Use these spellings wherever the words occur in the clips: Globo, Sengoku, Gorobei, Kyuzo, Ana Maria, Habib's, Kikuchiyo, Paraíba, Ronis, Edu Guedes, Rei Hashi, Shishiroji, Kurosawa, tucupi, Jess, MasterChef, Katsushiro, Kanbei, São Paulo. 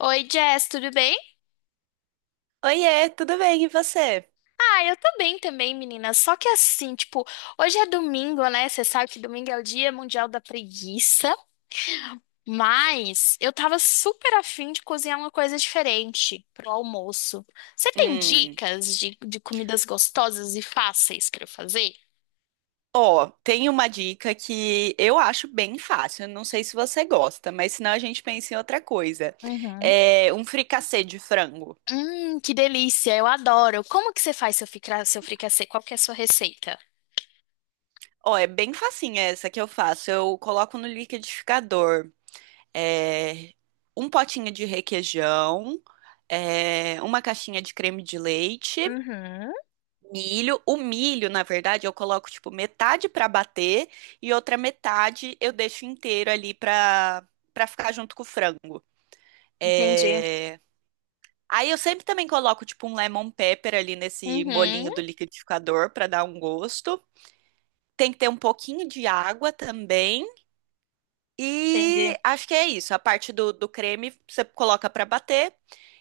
Oi, Jess, tudo bem? Oiê, tudo bem? E você? Ah, eu tô bem também, menina. Só que assim, tipo, hoje é domingo, né? Você sabe que domingo é o Dia Mundial da Preguiça. Mas eu tava super afim de cozinhar uma coisa diferente pro almoço. Você tem Hum, dicas de comidas gostosas e fáceis pra eu fazer? Ó, tem uma dica que eu acho bem fácil. Não sei se você gosta, mas senão a gente pensa em outra coisa. Uhum. É um fricassê de frango. Que delícia, eu adoro. Como que você faz seu fricassê? Qual que é a sua receita? Ó, é bem facinha essa que eu faço. Eu coloco no liquidificador, é, um potinho de requeijão, uma caixinha de creme de leite. Uhum. Milho, o milho, na verdade, eu coloco tipo metade pra bater e outra metade eu deixo inteiro ali pra para ficar junto com o frango. Entendi. É, Aí eu sempre também coloco tipo um lemon pepper ali nesse Uhum, molinho do liquidificador pra dar um gosto. Tem que ter um pouquinho de água também. entendi. E acho que é isso. A parte do creme você coloca para bater.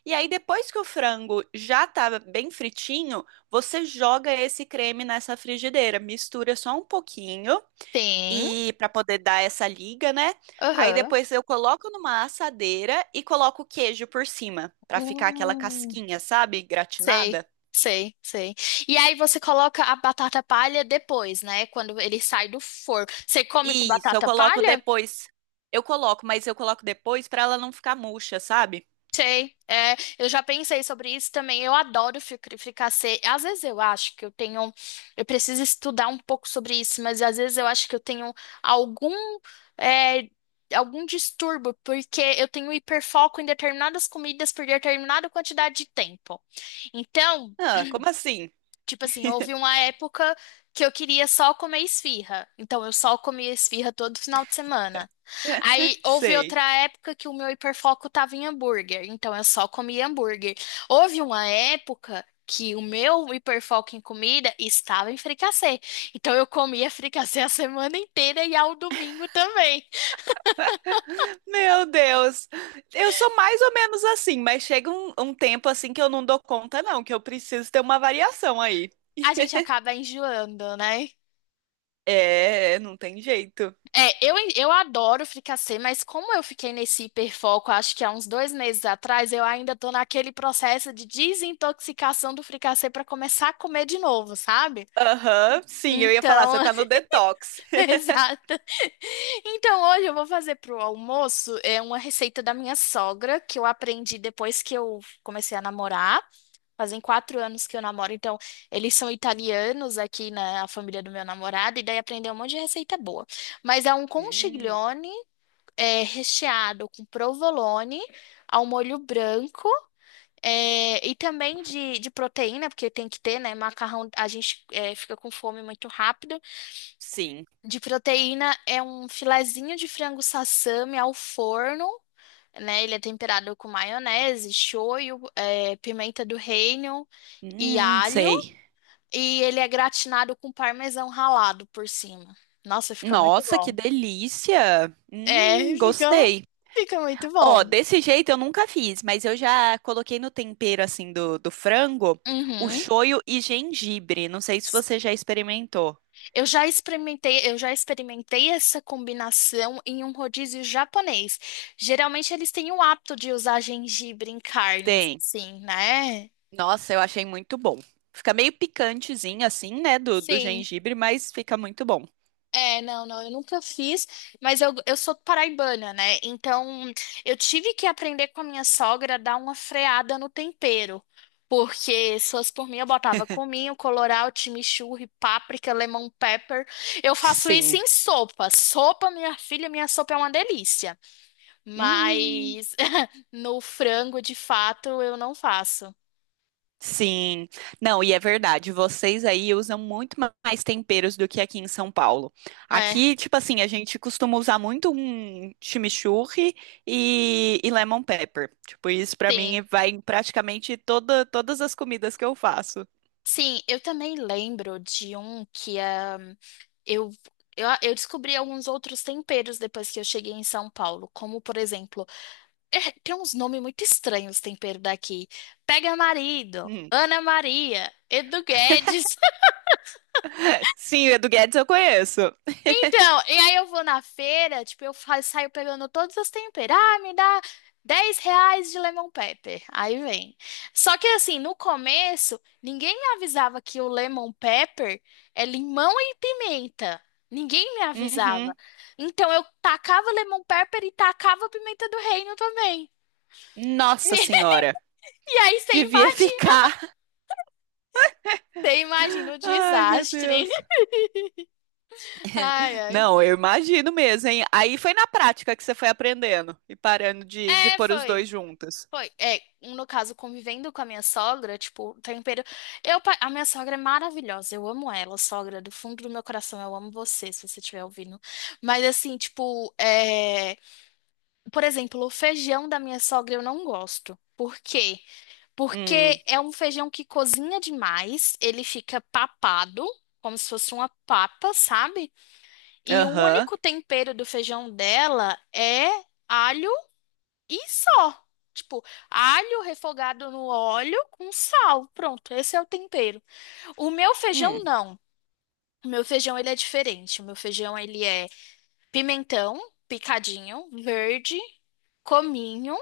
E aí, depois que o frango já tá bem fritinho, você joga esse creme nessa frigideira, mistura só um pouquinho Tem. e para poder dar essa liga, né? Aí Aham. depois eu coloco numa assadeira e coloco o queijo por cima, para ficar aquela Hum, casquinha, sabe? sei, Gratinada. sei, sei. E aí você coloca a batata palha depois, né? Quando ele sai do forno. Você come com Isso, eu batata coloco palha? depois. Eu coloco, mas eu coloco depois para ela não ficar murcha, sabe? Sei. É, eu já pensei sobre isso também. Eu adoro fricassê. Às vezes eu acho que eu tenho. Eu preciso estudar um pouco sobre isso, mas às vezes eu acho que eu tenho algum. é, Algum distúrbio, porque eu tenho hiperfoco em determinadas comidas por determinada quantidade de tempo. Então, Ah, como assim? tipo assim, houve uma época que eu queria só comer esfirra. Então eu só comia esfirra todo final de semana. Aí houve Sei. outra época que o meu hiperfoco tava em hambúrguer. Então eu só comia hambúrguer. Houve uma época que o meu hiperfoco em comida estava em fricassê. Então eu comia fricassê a semana inteira e ao domingo também. Meu Deus, eu sou mais ou menos assim, mas chega um tempo assim que eu não dou conta, não, que eu preciso ter uma variação aí. A gente acaba enjoando, né? É, não tem jeito. É, eu adoro fricassê, mas como eu fiquei nesse hiperfoco, acho que há uns 2 meses atrás, eu ainda tô naquele processo de desintoxicação do fricassê para começar a comer de novo, sabe? Aham, sim, eu ia falar, você Então, tá no detox. exato. Então, hoje eu vou fazer pro almoço é uma receita da minha sogra que eu aprendi depois que eu comecei a namorar. Fazem 4 anos que eu namoro, então eles são italianos aqui na família do meu namorado, e daí aprendeu um monte de receita boa. Mas é um Hum, conchiglione recheado com provolone ao molho branco. E também de, proteína, porque tem que ter, né? Macarrão, a gente fica com fome muito rápido. sim. De proteína é um filezinho de frango sassami ao forno, né? Ele é temperado com maionese, shoyu, pimenta do reino e alho. Sei. E ele é gratinado com parmesão ralado por cima. Nossa, fica muito Nossa, que bom. delícia! É, fica, Gostei. fica muito Ó, bom. desse jeito eu nunca fiz, mas eu já coloquei no tempero assim do frango o Uhum. shoyu e gengibre. Não sei se você já experimentou. Eu já experimentei essa combinação em um rodízio japonês. Geralmente eles têm o hábito de usar gengibre em carnes, Tem. assim, né? Nossa, eu achei muito bom. Fica meio picantezinho assim, né, do Sim. gengibre, mas fica muito bom. É, não, não, eu nunca fiz, mas eu sou paraibana, né? Então eu tive que aprender com a minha sogra a dar uma freada no tempero. Porque se fosse por mim, eu botava cominho, colorau, chimichurri, páprica, lemon pepper. Eu faço isso Sim. em sopa. Sopa, minha filha, minha sopa é uma delícia. Hum, Mas no frango, de fato, eu não faço. sim. Não, e é verdade, vocês aí usam muito mais temperos do que aqui em São Paulo. É, Aqui, tipo assim, a gente costuma usar muito um chimichurri e lemon pepper. Tipo, isso pra sim. mim vai em praticamente todas as comidas que eu faço. Sim, eu também lembro de um que ah, eu, eu descobri alguns outros temperos depois que eu cheguei em São Paulo. Como, por exemplo, tem uns nomes muito estranhos tempero daqui. Pega marido, Hum. Ana Maria, Edu Guedes. Sim, o Edu Guedes eu conheço. Então, e aí eu vou na feira, tipo, saio pegando todas as temperas. Ah, me dá R$ 10 de lemon pepper. Aí vem. Só que assim, no começo, ninguém me avisava que o lemon pepper é limão e pimenta. Ninguém me avisava. Uhum. Então eu tacava lemon pepper e tacava pimenta do reino também. Nossa Senhora. E aí você Devia imagina, ficar. você imagina o Ai, meu desastre. Deus. Ai, ai. Não, eu imagino mesmo, hein? Aí foi na prática que você foi aprendendo e parando de É, pôr os dois foi. juntos. Foi, no caso, convivendo com a minha sogra, tipo, o tempero. A minha sogra é maravilhosa, eu amo ela, sogra, do fundo do meu coração, eu amo você, se você estiver ouvindo. Mas, assim, tipo, por exemplo, o feijão da minha sogra eu não gosto. Por quê? Hum, Porque é um feijão que cozinha demais, ele fica papado, como se fosse uma papa, sabe? E o aham. único tempero do feijão dela é alho e só. Tipo, alho refogado no óleo com sal. Pronto, esse é o tempero. O meu feijão Hum, não. O meu feijão ele é diferente. O meu feijão ele é pimentão picadinho, verde, cominho,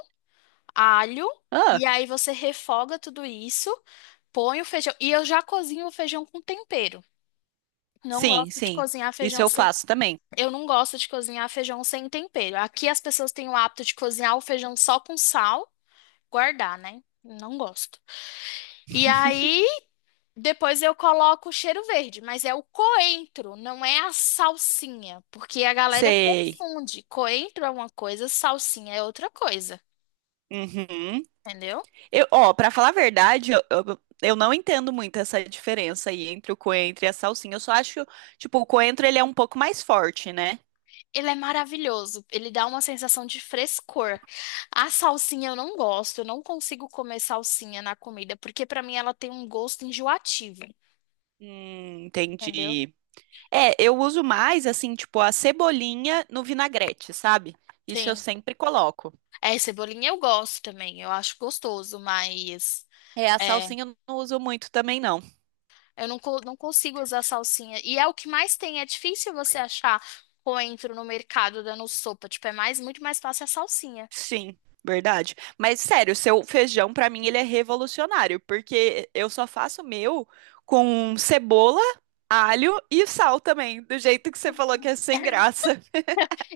alho. ah, E aí você refoga tudo isso, põe o feijão. E eu já cozinho o feijão com tempero. Não sim, gosto de sim. cozinhar Isso feijão eu sem. faço também. Eu não gosto de cozinhar feijão sem tempero. Aqui as pessoas têm o hábito de cozinhar o feijão só com sal, guardar, né? Não gosto. E aí, depois eu coloco o cheiro verde, mas é o coentro, não é a salsinha, porque a galera Sei. confunde. Coentro é uma coisa, salsinha é outra coisa, Uhum. entendeu? Ó, pra falar a verdade, eu não entendo muito essa diferença aí entre o coentro e a salsinha. Eu só acho, tipo, o coentro ele é um pouco mais forte, né? Ele é maravilhoso, ele dá uma sensação de frescor. A salsinha eu não gosto, eu não consigo comer salsinha na comida, porque pra mim ela tem um gosto enjoativo, entendeu? Entendi. É, eu uso mais assim, tipo, a cebolinha no vinagrete, sabe? Isso eu Sim. sempre coloco. É, cebolinha eu gosto também, eu acho gostoso, mas. É, a é, salsinha eu não uso muito também, não. Eu não consigo usar salsinha. E é o que mais tem. É difícil você achar coentro no mercado dando sopa. Tipo, é muito mais fácil a salsinha. Sim, verdade. Mas sério, seu feijão pra mim ele é revolucionário, porque eu só faço o meu com cebola, alho e sal também, do jeito que você falou que é sem graça.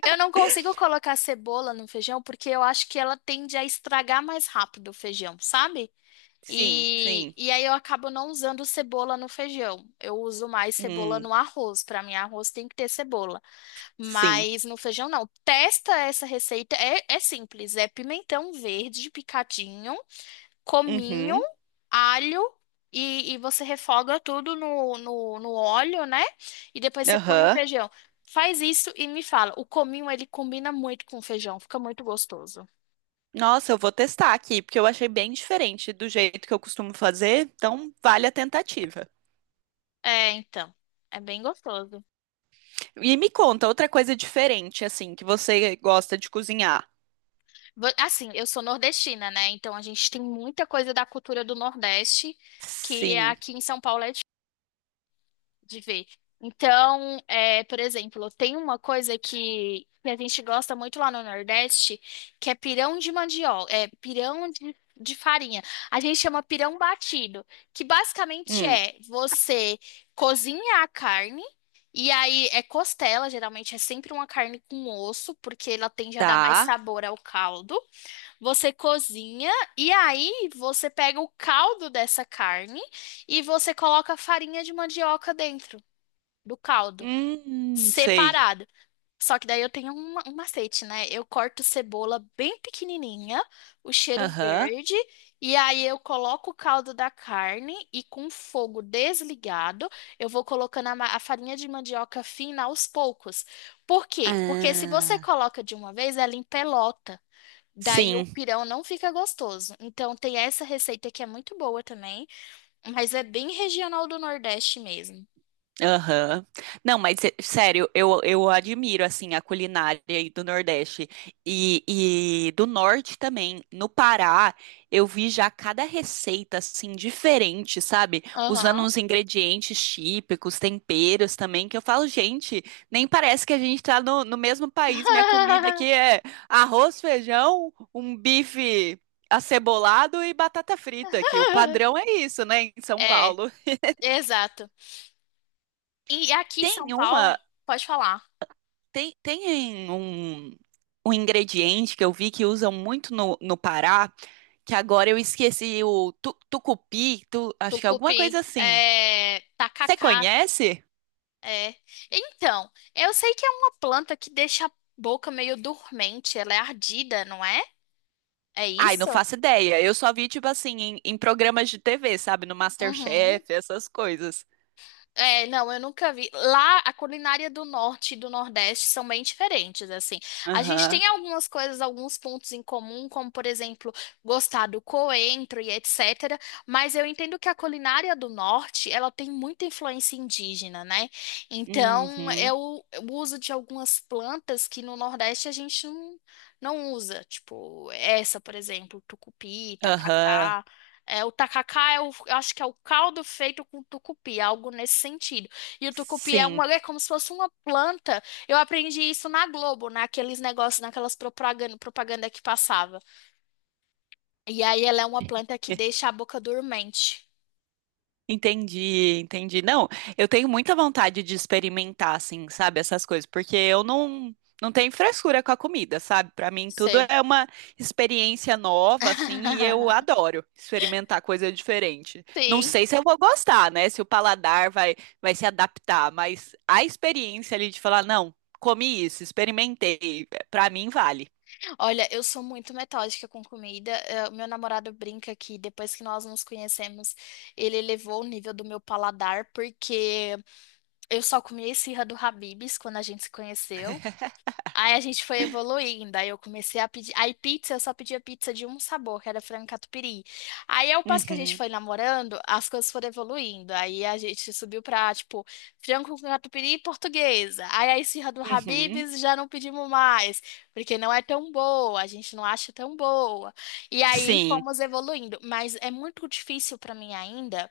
Eu não consigo colocar cebola no feijão porque eu acho que ela tende a estragar mais rápido o feijão, sabe? Sim, E, sim. e aí eu acabo não usando cebola no feijão. Eu uso mais cebola Hum, no arroz. Para mim, arroz tem que ter cebola. sim. Mas no feijão não. Testa essa receita. É simples. É pimentão verde picadinho. Cominho, Uhum, alho e você refoga tudo no, no óleo, né? E depois você põe o aham. feijão. Faz isso e me fala. O cominho, ele combina muito com o feijão, fica muito gostoso. Nossa, eu vou testar aqui, porque eu achei bem diferente do jeito que eu costumo fazer, então vale a tentativa. É, então. É bem gostoso. E me conta outra coisa diferente, assim, que você gosta de cozinhar. Assim, eu sou nordestina, né? Então a gente tem muita coisa da cultura do Nordeste que Sim. aqui em São Paulo é de ver. Então, por exemplo, tem uma coisa que a gente gosta muito lá no Nordeste, que é pirão de mandioca, é pirão de, farinha. A gente chama pirão batido, que basicamente Hum, é você cozinha a carne, e aí é costela, geralmente é sempre uma carne com osso, porque ela tende a dar mais tá. sabor ao caldo. Você cozinha, e aí você pega o caldo dessa carne e você coloca a farinha de mandioca dentro do caldo, Sei. separado. Só que daí eu tenho um macete, né? Eu corto cebola bem pequenininha, o cheiro Aham. verde, e aí eu coloco o caldo da carne e com fogo desligado, eu vou colocando a farinha de mandioca fina aos poucos. Por quê? Porque se você Ah, coloca de uma vez, ela empelota. Daí o sim. pirão não fica gostoso. Então tem essa receita que é muito boa também, mas é bem regional do Nordeste mesmo. Aham. Não, mas sério, eu admiro assim a culinária aí do Nordeste e, e do Norte também. No Pará, eu vi já cada receita assim diferente, sabe? Usando Aham. uns ingredientes típicos, temperos também, que eu falo, gente, nem parece que a gente tá no, no mesmo país. Minha comida aqui é arroz, feijão, um bife acebolado e batata frita aqui. O padrão é isso, né, em São É, Paulo. exato. E aqui em São Tem Paulo, uma. pode falar. Tem, um ingrediente que eu vi que usam muito no Pará, que agora eu esqueci o tucupi, tu- acho que é alguma coisa Tucupi, assim. Você tacacá, conhece? é. Então, eu sei que é uma planta que deixa a boca meio dormente, ela é ardida, não é? É Ai, não isso? faço ideia. Eu só vi, tipo assim, em programas de TV, sabe? No Uhum. MasterChef, essas coisas. É, não, eu nunca vi. Lá, a culinária do norte e do nordeste são bem diferentes, assim. A gente Aham. tem algumas coisas, alguns pontos em comum, como, por exemplo, gostar do coentro e etc. Mas eu entendo que a culinária do norte, ela tem muita influência indígena, né? Então, Uhum. é o uso de algumas plantas que no nordeste a gente não, não usa. Tipo, essa, por exemplo, tucupi, Aham. tacacá. É, o tacacá é eu acho que é o caldo feito com tucupi, algo nesse sentido. E o tucupi é Sim. É como se fosse uma planta. Eu aprendi isso na Globo, naqueles negócios, naquelas propaganda que passava. E aí ela é uma planta que deixa a boca dormente. Entendi, entendi. Não, eu tenho muita vontade de experimentar, assim, sabe, essas coisas, porque eu não tenho frescura com a comida, sabe? Pra mim tudo Sei. é uma experiência nova, assim, e eu adoro experimentar coisa diferente. Não Sim. sei se eu vou gostar, né? Se o paladar vai se adaptar, mas a experiência ali de falar, não, comi isso, experimentei, pra mim vale. Olha, eu sou muito metódica com comida. Meu namorado brinca que depois que nós nos conhecemos, ele elevou o nível do meu paladar, porque eu só comia esfirra do Habib's quando a gente se conheceu. Aí a gente foi evoluindo, aí eu comecei a pedir. Aí pizza, eu só pedia pizza de um sabor, que era frango catupiry. Aí ao passo que a gente Uhum, foi namorando, as coisas foram evoluindo. Aí a gente subiu pra, tipo, frango com catupiry e portuguesa. Aí a esfirra do uhum. Habib's já não pedimos mais, porque não é tão boa, a gente não acha tão boa. E aí Sim, fomos evoluindo, mas é muito difícil pra mim ainda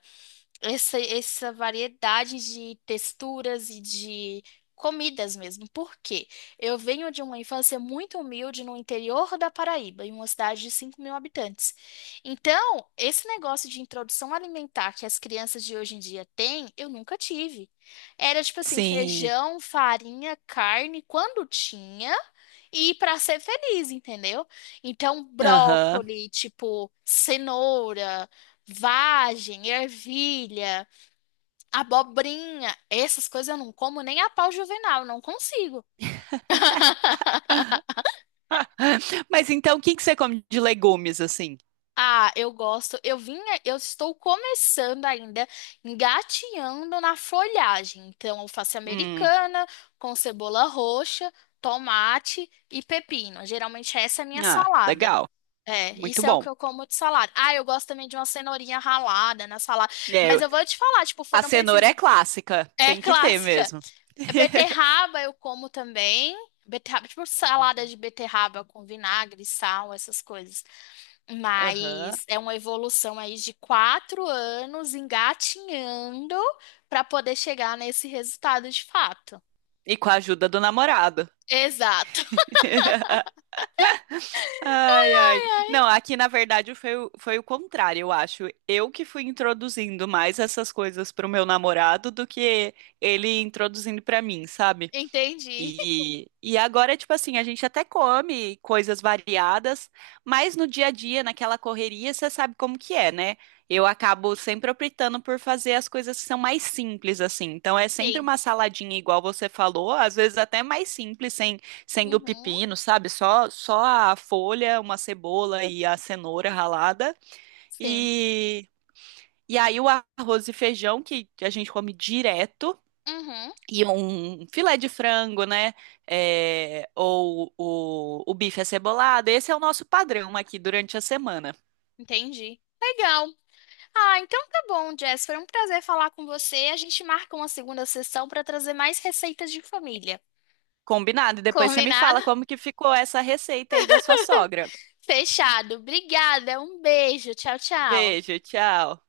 essa, variedade de texturas e de comidas mesmo. Por quê? Eu venho de uma infância muito humilde no interior da Paraíba, em uma cidade de 5.000 habitantes. Então, esse negócio de introdução alimentar que as crianças de hoje em dia têm, eu nunca tive. Era tipo assim, sim. feijão, farinha, carne, quando tinha. E para ser feliz, entendeu? Então, Aham. brócoli, tipo, cenoura. Vagem, ervilha, abobrinha, essas coisas eu não como nem a pau juvenal, não consigo. Mas então, o que que você come de legumes assim? Ah, eu gosto. Eu estou começando ainda, engatinhando na folhagem. Então, alface Hum, americana com cebola roxa, tomate e pepino. Geralmente essa é a minha ah, salada. legal, É, muito isso é o bom. que eu como de salada. Ah, eu gosto também de uma cenourinha ralada na salada. É, Mas eu- eu vou te falar, tipo, a foram cenoura é precisas. clássica, É tem que ter clássica. mesmo. Beterraba eu como também. Beterraba, tipo salada de beterraba com vinagre, sal, essas coisas. Aham. Mas é uma evolução aí de 4 anos engatinhando para poder chegar nesse resultado de fato. E com a ajuda do namorado. Exato. Ai, ai. Não, aqui na verdade foi, foi o contrário, eu acho. Eu que fui introduzindo mais essas coisas pro meu namorado do que ele introduzindo pra mim, sabe? Entendi. E agora, tipo assim, a gente até come coisas variadas, mas no dia a dia, naquela correria, você sabe como que é, né? Eu acabo sempre optando por fazer as coisas que são mais simples, assim. Então é sempre Sim. uma saladinha, igual você falou, às vezes até mais simples, sem o Uhum. pepino, sabe? Só a folha, uma cebola e a cenoura ralada. Sim. E, e aí o arroz e feijão, que a gente come direto. Uhum. E um filé de frango, né? É, ou o bife acebolado. Esse é o nosso padrão aqui durante a semana. Entendi. Legal. Ah, então tá bom, Jess. Foi um prazer falar com você. A gente marca uma segunda sessão para trazer mais receitas de família. Combinado? E depois você me Combinado? fala como que ficou essa receita aí da sua sogra. Fechado. Obrigada. Um beijo. Tchau, tchau. Beijo, tchau.